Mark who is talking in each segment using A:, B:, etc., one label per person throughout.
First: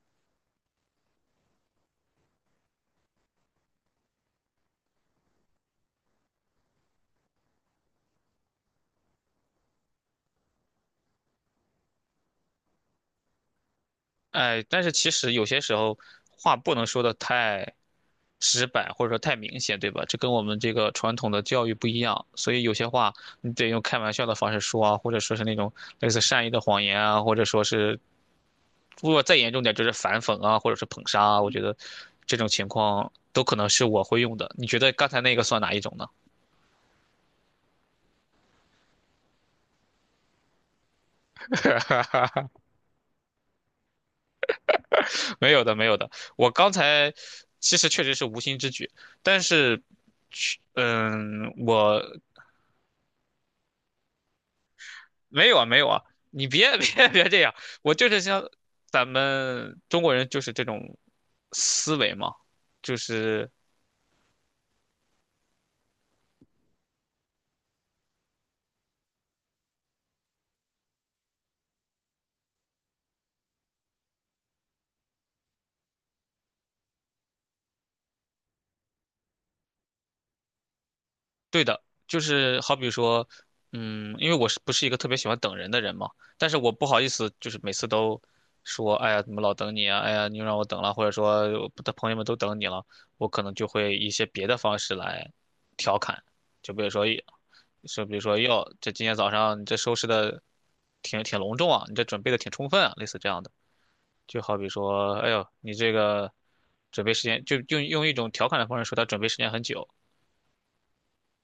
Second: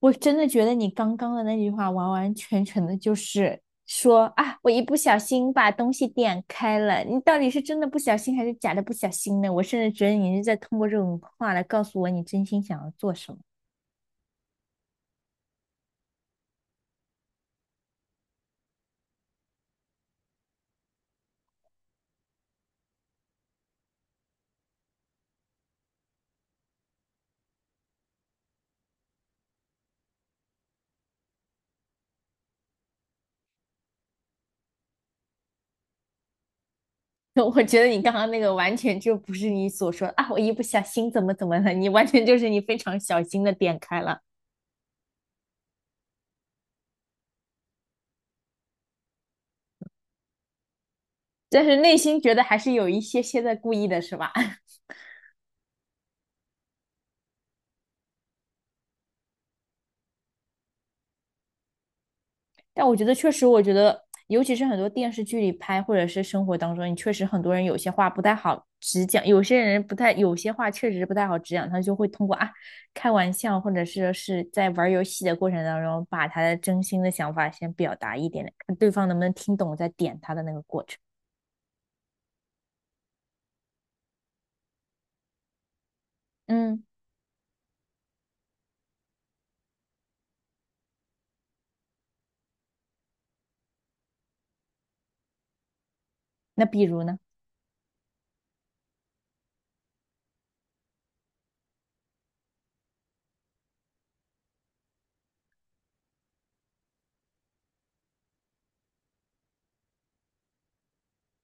A: 我真的觉得你刚刚的那句话完完全全的就是说啊，我一不小心把东西点开了。你到底是真的不小心还是假的不小心呢？我甚至觉得你是在通过这种话来告诉我你真心想要做什么。
B: 哎，但是其实有些时候话不能说的太直白，或者说太明显，对吧？这跟我们这个传统的教育不一样，所以有些话你得用开玩笑的方式说啊，或者说是那种类似善意的谎言啊，或者说是如果再严重点就是反讽啊，或者是捧杀啊。我觉得这种情况都可能是我会用的。你觉得刚才那个算哪一种呢？
A: 我觉得你刚刚那个完全就不是你所说啊，我一不小心怎么怎么的，你完全就是你非常小心的点开了，
B: 没有的，没有的。我刚才其实确实是无心之举，但是
A: 但是内
B: 我
A: 心觉得还是有一些些在故意的，是吧？
B: 没有啊，没有啊，你别 别这样，我就是像咱们中国人就是这种思维嘛，
A: 但我
B: 就
A: 觉得确实，
B: 是
A: 我觉得尤其是很多电视剧里拍，或者是生活当中，你确实很多人有些话不太好直讲，有些人不太，有些话确实不太好直讲，他就会通过啊开玩笑，或者是在玩游戏的过程当中，把他的真心的想法先表达一点点，看对方能不能听懂，再点他的那个过程。
B: 对的，就是好比说，因为我是不是一个特别喜欢等人的人嘛，但是我
A: 嗯，
B: 不好意思，就是每次都说，哎呀，怎么老等你啊，哎呀，你又让我等了，或者说我的朋友们都等你了，我可能就会一些别的方式来调侃，
A: 那
B: 就
A: 比
B: 比如
A: 如
B: 说
A: 呢？
B: 说比如说哟，这今天早上你这收拾的挺隆重啊，你这准备的挺充分啊，类似这样的。就好比说，哎呦，你这个准备时间，就用一种调侃的方式说他准备时间很久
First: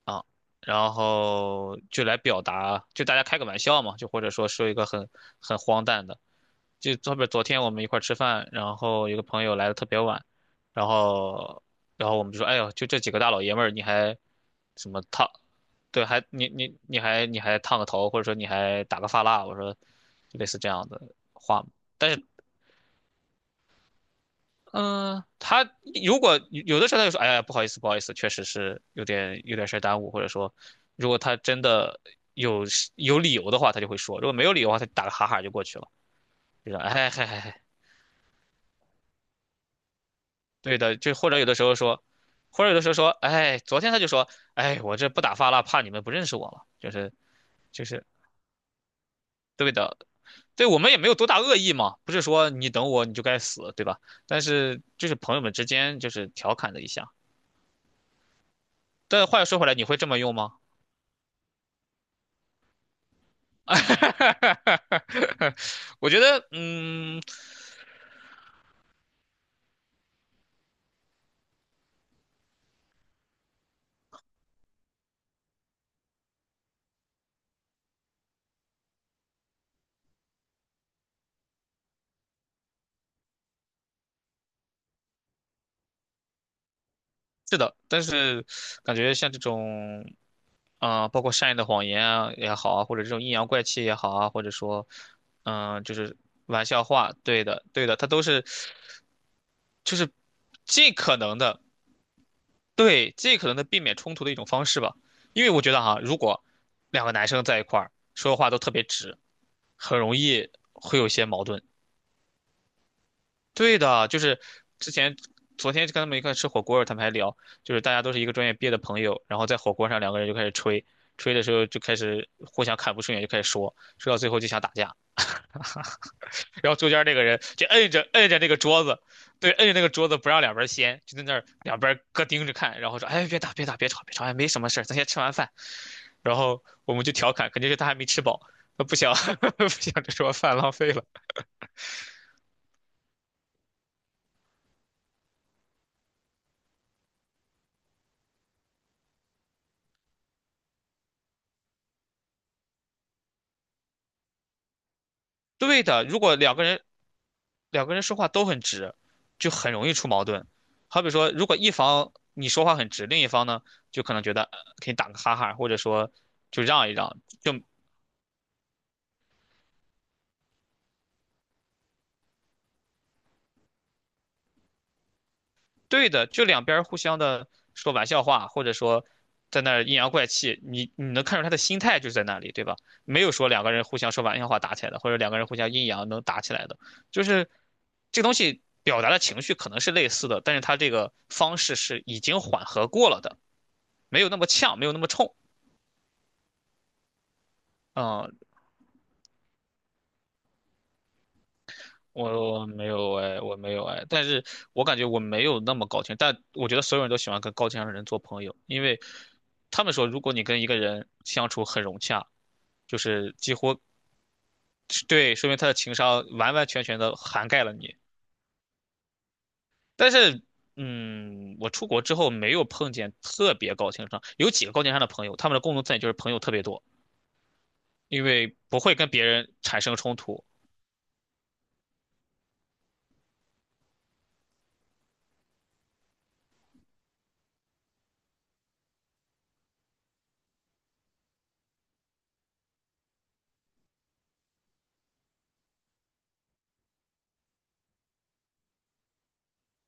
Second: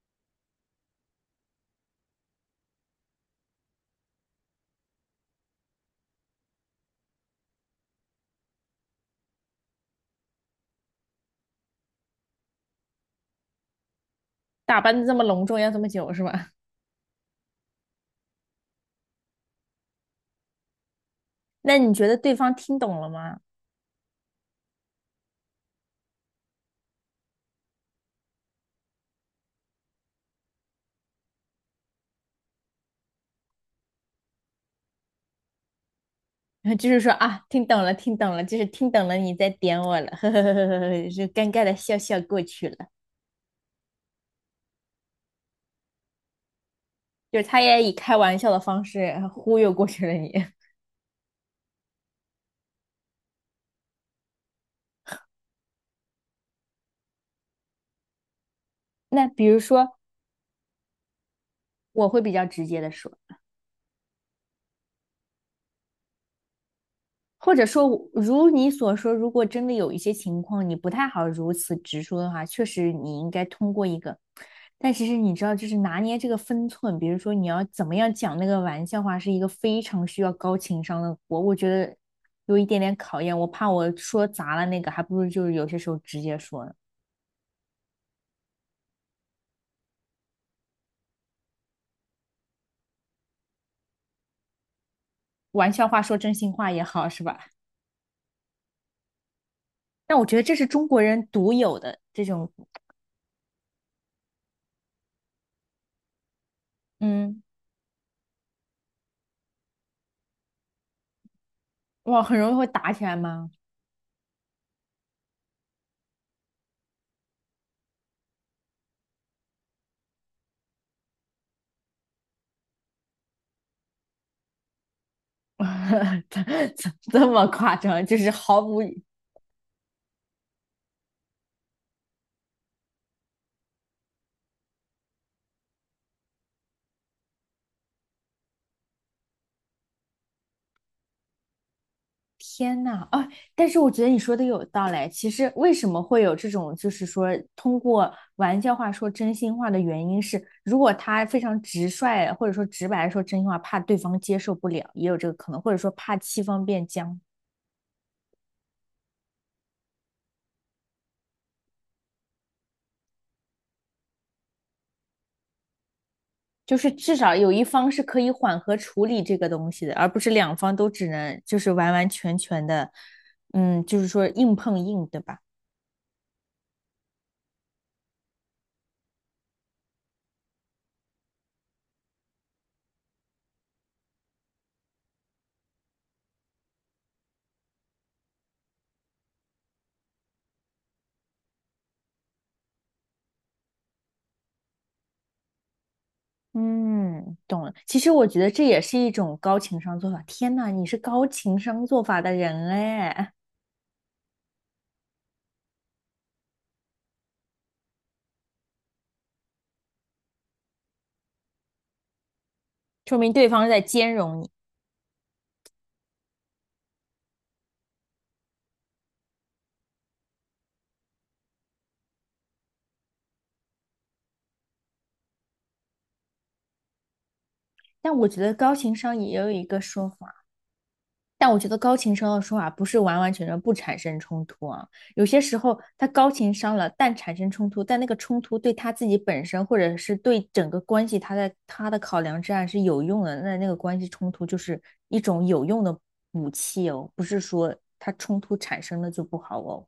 B: 啊，然后就来表达，就大家开个玩笑嘛，就或者说一个很荒诞的，就后边昨天我们一块儿吃饭，然后有个朋友来的特别晚，然后然后我们就说，哎呦，就这几个大老爷们儿，你还
A: 打
B: 什
A: 扮
B: 么
A: 的这么
B: 烫？
A: 隆重，要这么
B: 对，
A: 久是
B: 还你
A: 吧？
B: 你你还你还烫个头，或者说你还打个发蜡，我说类似这样的话 嘛
A: 那你觉
B: 但
A: 得
B: 是，
A: 对方听懂了吗？
B: 嗯、他如果有的时候他就说，哎呀，不好意思，不好意思，确实是有点事儿耽误，或者说，如果他真的有有理由的话，他就会说；如果没有理由的话，他打个哈哈就过去了，
A: 然
B: 就
A: 后
B: 说，
A: 就是
B: 哎
A: 说
B: 嗨嗨
A: 啊，
B: 嗨，
A: 听懂了，听懂了，就是听懂了，你在点我了，呵呵呵呵
B: 对
A: 呵
B: 的，
A: 呵，
B: 就
A: 就
B: 或者有
A: 尴
B: 的时
A: 尬的
B: 候
A: 笑
B: 说，
A: 笑过
B: 或
A: 去
B: 者有
A: 了。
B: 的时候说，哎，昨天他就说，哎，我这不打发了，怕你们不认识我了，就是
A: 就是他也
B: 就
A: 以
B: 是
A: 开玩笑的方式忽悠
B: 对
A: 过
B: 的，
A: 去了你。
B: 对我们也没有多大恶意嘛，不是说你等我你就该死，对吧？但是就是朋友们之间就是调侃了一下。
A: 那
B: 但话
A: 比
B: 又
A: 如
B: 说回来，你
A: 说，
B: 会这么用吗？
A: 我会比较直接的说。
B: 我觉得，
A: 或者说，如你所说，如果真的有一些情况你不太好如此直说的话，确实你应该通过一个，但其实你知道，就是拿捏这个分寸，比如说你要怎么样讲那个玩笑话，是一个非常需要高情商的活，我觉得有一点点考验，我怕我说砸了那个，还不如就是有些时候直接说呢，
B: 是的，但是感觉像这种。包括善意的谎言啊也好啊，或者这种阴阳怪气也好啊，或者说，
A: 玩笑
B: 就
A: 话说
B: 是
A: 真心
B: 玩
A: 话也
B: 笑
A: 好，
B: 话，
A: 是
B: 对
A: 吧？
B: 的，对的，他都是就是
A: 但我觉得这是中
B: 尽
A: 国
B: 可
A: 人
B: 能
A: 独
B: 的，
A: 有的这种，
B: 对，尽可能的避免冲突的一种方式吧。因为我觉得哈、如果两个男
A: 嗯，
B: 生在一块儿说话都特别直，很容易会有一些矛盾。
A: 哇，很容易会打起来吗？
B: 对的，就是之前昨天跟他们一块吃火锅，他们还聊，就是大家都是一个专业毕业的朋友，然后在火锅上两个人就开始吹，吹的时候就开始互相看不顺眼，就开始说，说到最后就想打架，
A: 这
B: 然后中
A: 这
B: 间那个
A: 这
B: 人
A: 么
B: 就
A: 夸
B: 摁着
A: 张，就
B: 摁
A: 是
B: 着那个
A: 毫无
B: 桌子，对，摁着那个桌子不让两边掀，就在那儿两边各盯着看，然后说，哎，别打别打别吵别吵，哎，没什么事儿，咱先吃完饭，然后我们就调侃，肯定是他还没吃饱。他不想 不想这桌饭浪费了。
A: 天呐啊！但是我觉得你说的有道理。其实为什么会有这种，就是说通过玩笑话说真心话的原因是，如果他非常直率或者说直白地说真心话，怕对方接受不了，也有这个可能，或者
B: 对
A: 说
B: 的，
A: 怕
B: 如果
A: 气
B: 两个
A: 氛
B: 人
A: 变僵，
B: 两个人说话都很直，就很容易出矛盾。好比说，如果一方你说话很直，另一方呢就可能觉得呃可以打个哈哈，或者说就
A: 就
B: 让一
A: 是至
B: 让，
A: 少有
B: 就
A: 一方是可以缓和处理这个东西的，而不是两方都只能就是完完全全的，嗯，就是说硬碰硬，对吧？
B: 对的，就两边互相的说玩笑话，或者说在那儿阴阳怪气，你能看出他的心态就在那里，对吧？没有说两个人互相说玩笑话打起来的，或者两个人互相阴阳能打起来的，就是这个东西表达的情绪可能是类似的，但是他这个方式是已经缓和过了的，没有那么呛，没有那么冲。
A: 嗯，懂了。其实我
B: 嗯，
A: 觉得这也是一种高情商做法。天呐，你是高情商做法的
B: 我
A: 人
B: 没有
A: 哎，
B: 哎，我没有哎，但是我感觉我没有那么高情，但我觉得所有人都喜欢跟高情商的人做朋友，因为他们说，如果你跟一个人相处很融洽，就
A: 说明
B: 是
A: 对
B: 几
A: 方是在
B: 乎
A: 兼容你。
B: 对，说明他的情商完完全全的涵盖了你。但是，我出国之后没有碰见特别高情商，有几个高情商的朋友，他们的共同特点就是朋友特别多，
A: 但
B: 因
A: 我觉得
B: 为
A: 高
B: 不
A: 情
B: 会跟
A: 商
B: 别
A: 也有
B: 人
A: 一个
B: 产生
A: 说
B: 冲
A: 法，
B: 突。
A: 但我觉得高情商的说法不是完完全全不产生冲突啊。有些时候他高情商了，但产生冲突，但那个冲突对他自己本身或者是对整个关系，他在他的考量之下是有用的。那那个关系冲突就是一种有用的武器哦，不是说他冲突产生了就不好哦。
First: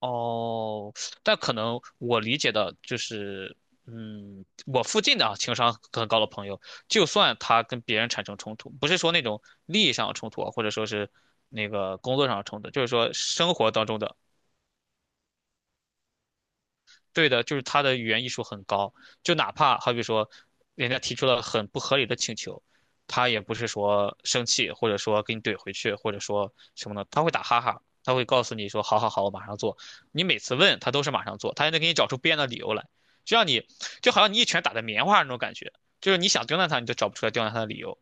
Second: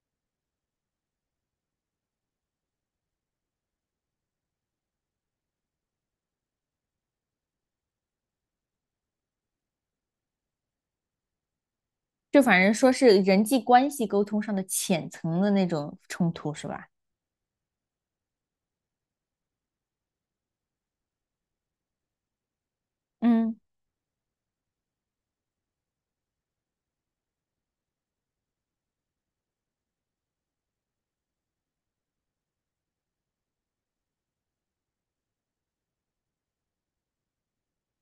B: 哦，但可能我理解的就是，我附近的啊，情商很高的朋友，就算他跟别人产生冲突，不是说那种利益上的冲突啊或者说是那个工作上
A: 就
B: 的冲
A: 反
B: 突，
A: 正
B: 就是
A: 说
B: 说
A: 是人
B: 生
A: 际
B: 活当
A: 关
B: 中
A: 系
B: 的
A: 沟通上的浅层的那种冲突，是吧？
B: 对的，就是他的语言艺术很高，就哪怕好比说，人家提出了很不合理的请求，他也不
A: 嗯，
B: 是说生气，或者说给你怼回去，或者说什么呢？他会打哈哈，他会告诉你说好好好，我马上做。你每次问他都是马上做，他还能给你找出编的理由来，就让你就好像你一拳打在棉花那种感觉，就是你想刁难他，你都找不出来刁难他的理由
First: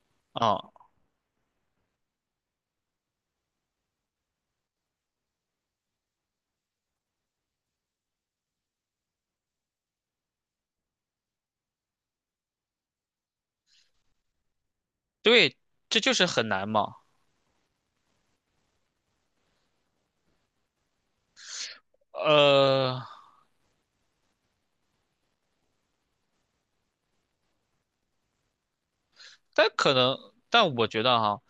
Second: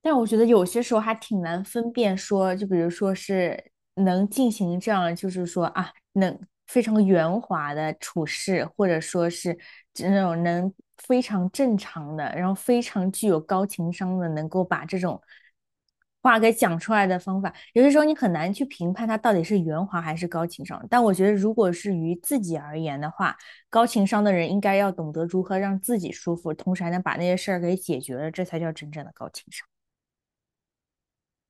A: 但我觉得
B: 啊。
A: 有些时候还挺难分辨说，就比如说是能进行这样，就是说啊，能非常圆滑的处事，或者说是那种能非常正常的，然后非常具有高情商的，能够把这种
B: 对，这就是
A: 话
B: 很
A: 给
B: 难
A: 讲出
B: 嘛。
A: 来的方法，有些时候你很难去评判他到底是圆滑还是高情商。但我觉得，如果是于自己而言
B: 呃，
A: 的话，高情商的人应该要懂得如何让自己舒服，同时还能把那些事儿给解决了，这才叫真正的高情商。
B: 但可能，但我觉得哈，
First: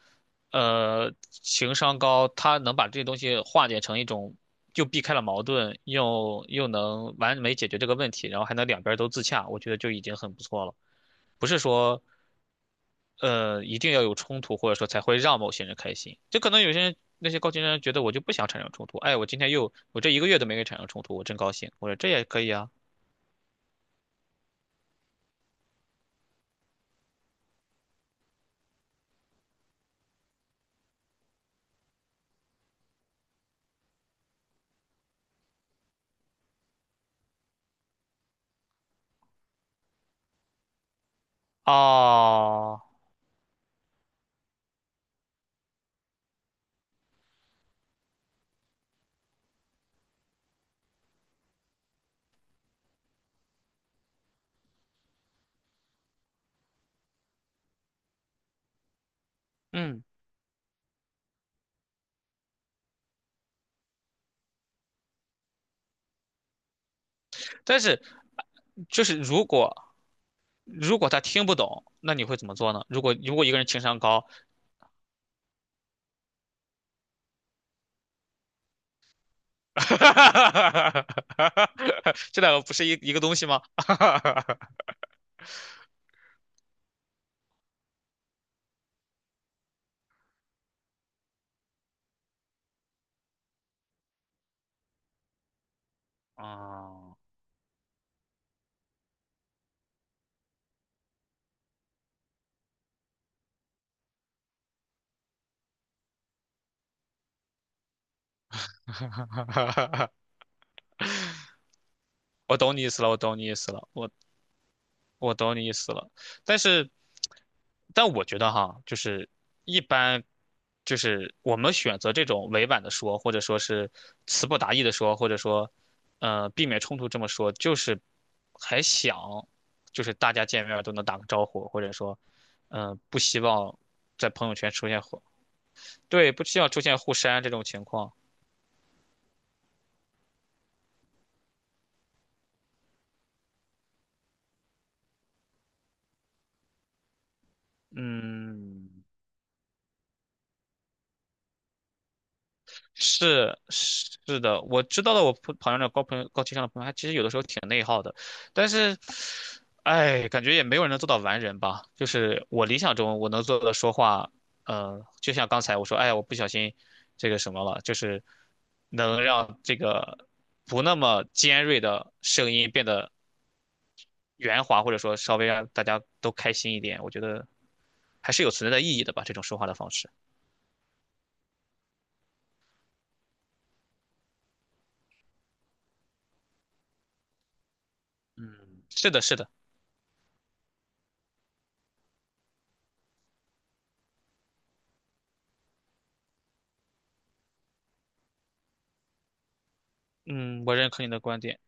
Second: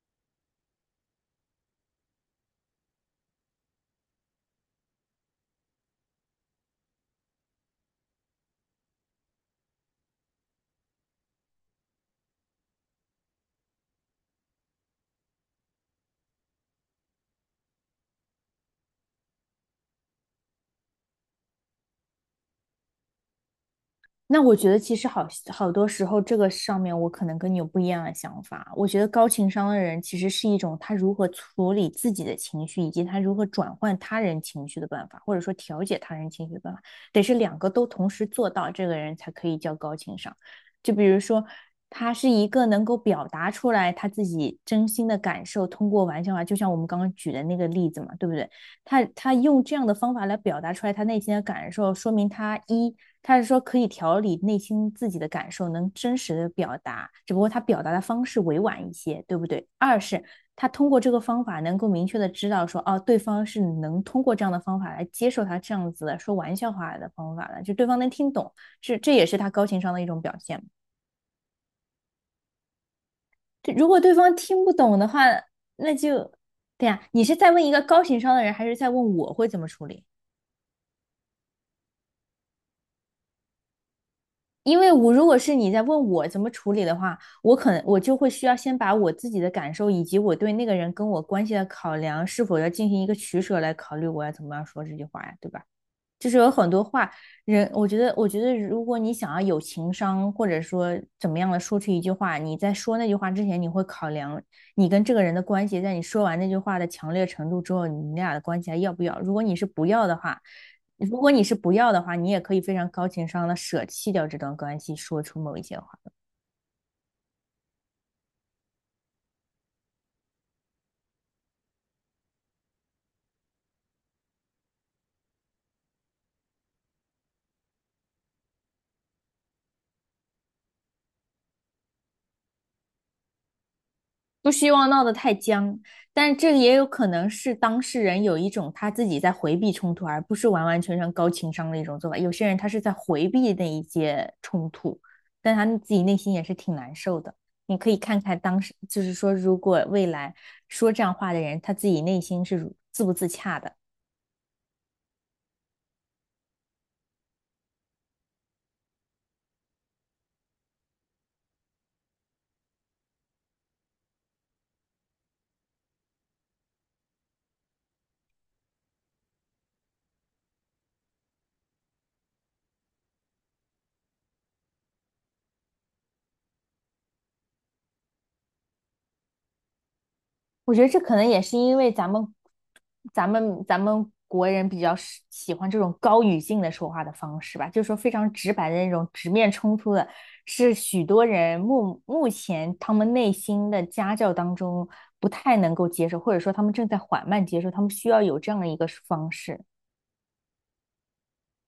B: 情商高，他能把这些东西化解成一种，又避开了矛盾，又能完美解决这个问题，然后还能两边儿都自洽，我觉得就已经很不错了。不是说，一定要有冲突，或者说才会让某些人开心。就可能有些人，那些高情商人觉得我就不想产生冲突，哎，我今天又，我这一个月都没给产生冲突，我真高兴。我说这也可以啊。
A: 那我觉得其实好好多时候，这个上面我可能跟你有不一样的想法。我觉得高情商的人其实是一种他如何处理自己的情绪，以及他如何转换他人情绪的办法，或者说调节他人情绪的办法，得是两个都同时做到，这个人才可以叫高情商。就比如说，他是一个
B: 哦，
A: 能够表达出来他自己真心的感受，通过玩笑话，就像我们刚刚举的那个例子嘛，对不对？他用这样的方法来表达出来他内心的感受，说明他一他是说可以调理内心自己的感受，能真实的表达，只不过他表达的方式委婉一些，对不对？二
B: 嗯，
A: 是他通过这个方法能够明确的知道说，哦，对方是能通过这样的方法来接受他这样子的说玩笑话的方法的，就
B: 但
A: 对方
B: 是
A: 能听懂，这
B: 就
A: 这
B: 是
A: 也是
B: 如
A: 他高
B: 果
A: 情商的一种表现。
B: 如果他听不懂，那你会怎么做呢？如果一个人情
A: 如
B: 商
A: 果对
B: 高，
A: 方听不懂的话，那就，对呀，啊你是在问一个高情商的人，还是在问我会怎么处 理？
B: 这两个不是一个东西吗？
A: 因 为我如果是你在问我怎么处理的话，我可能就会需要先把我自己的感受以及我对那个人跟我关系的考量是否要进行一个取舍来考虑我要怎么样说这句话呀，对吧？就是有很多
B: 啊，
A: 话，人，我觉得，我觉得，如果你想要有情商，或者说怎么样的说出一句话，你在说那句话之前，你会考量你跟这个人的关系，在你说完那句话的强烈程度之后，你俩的关系还要不要？如果你是不要的 话，你也可
B: 我
A: 以非
B: 懂你
A: 常
B: 意思
A: 高
B: 了，我
A: 情
B: 懂你
A: 商的
B: 意思
A: 舍
B: 了，我
A: 弃掉这段关系，说
B: 我
A: 出
B: 懂
A: 某一
B: 你意
A: 些
B: 思
A: 话。
B: 了，但是，但我觉得哈，就是一般，就是我们选择这种委婉的说，或者说是词不达意的说，或者说，避免冲突这么说，就是还想，就是大家见面儿都能打个招呼，或者说，不希望在朋
A: 不
B: 友
A: 希
B: 圈出
A: 望
B: 现
A: 闹得
B: 互，
A: 太僵，
B: 对，
A: 但
B: 不
A: 这
B: 希望
A: 也
B: 出
A: 有
B: 现
A: 可
B: 互
A: 能
B: 删这
A: 是
B: 种
A: 当
B: 情
A: 事
B: 况。
A: 人有一种他自己在回避冲突，而不是完完全全高情商的一种做法。有些人他是在回避那一些冲突，但他自己内心也是挺难受的。你可以看看当时，
B: 嗯，
A: 就是说，如果未来说这样话的人，他自己内心是自不自
B: 是
A: 洽的。
B: 是的，我知道的。我朋友的高情商的朋友，他其实有的时候挺内耗的，但是，哎，感觉也没有人能做到完人吧。就是我理想中我能做的说话，就像刚才我说，哎呀我不小心这个什么了，就是能让这个不那么尖锐的声音变得圆滑，或者说稍微让大家都开心一点。我觉得还是有存在的意义的吧，这种说话的方式。
A: 我觉得这可能也是因为咱们，咱们国人比较喜欢这种高语境的说话的方式吧，就是说非常直白的
B: 嗯，
A: 那种
B: 是的，
A: 直
B: 是的，
A: 面冲突的，是许多人目前他们内心的家教当中不太能够接受，或者说他们正在缓慢接受，他们需要有这样的一个方式。
B: 嗯，我认可你的观点。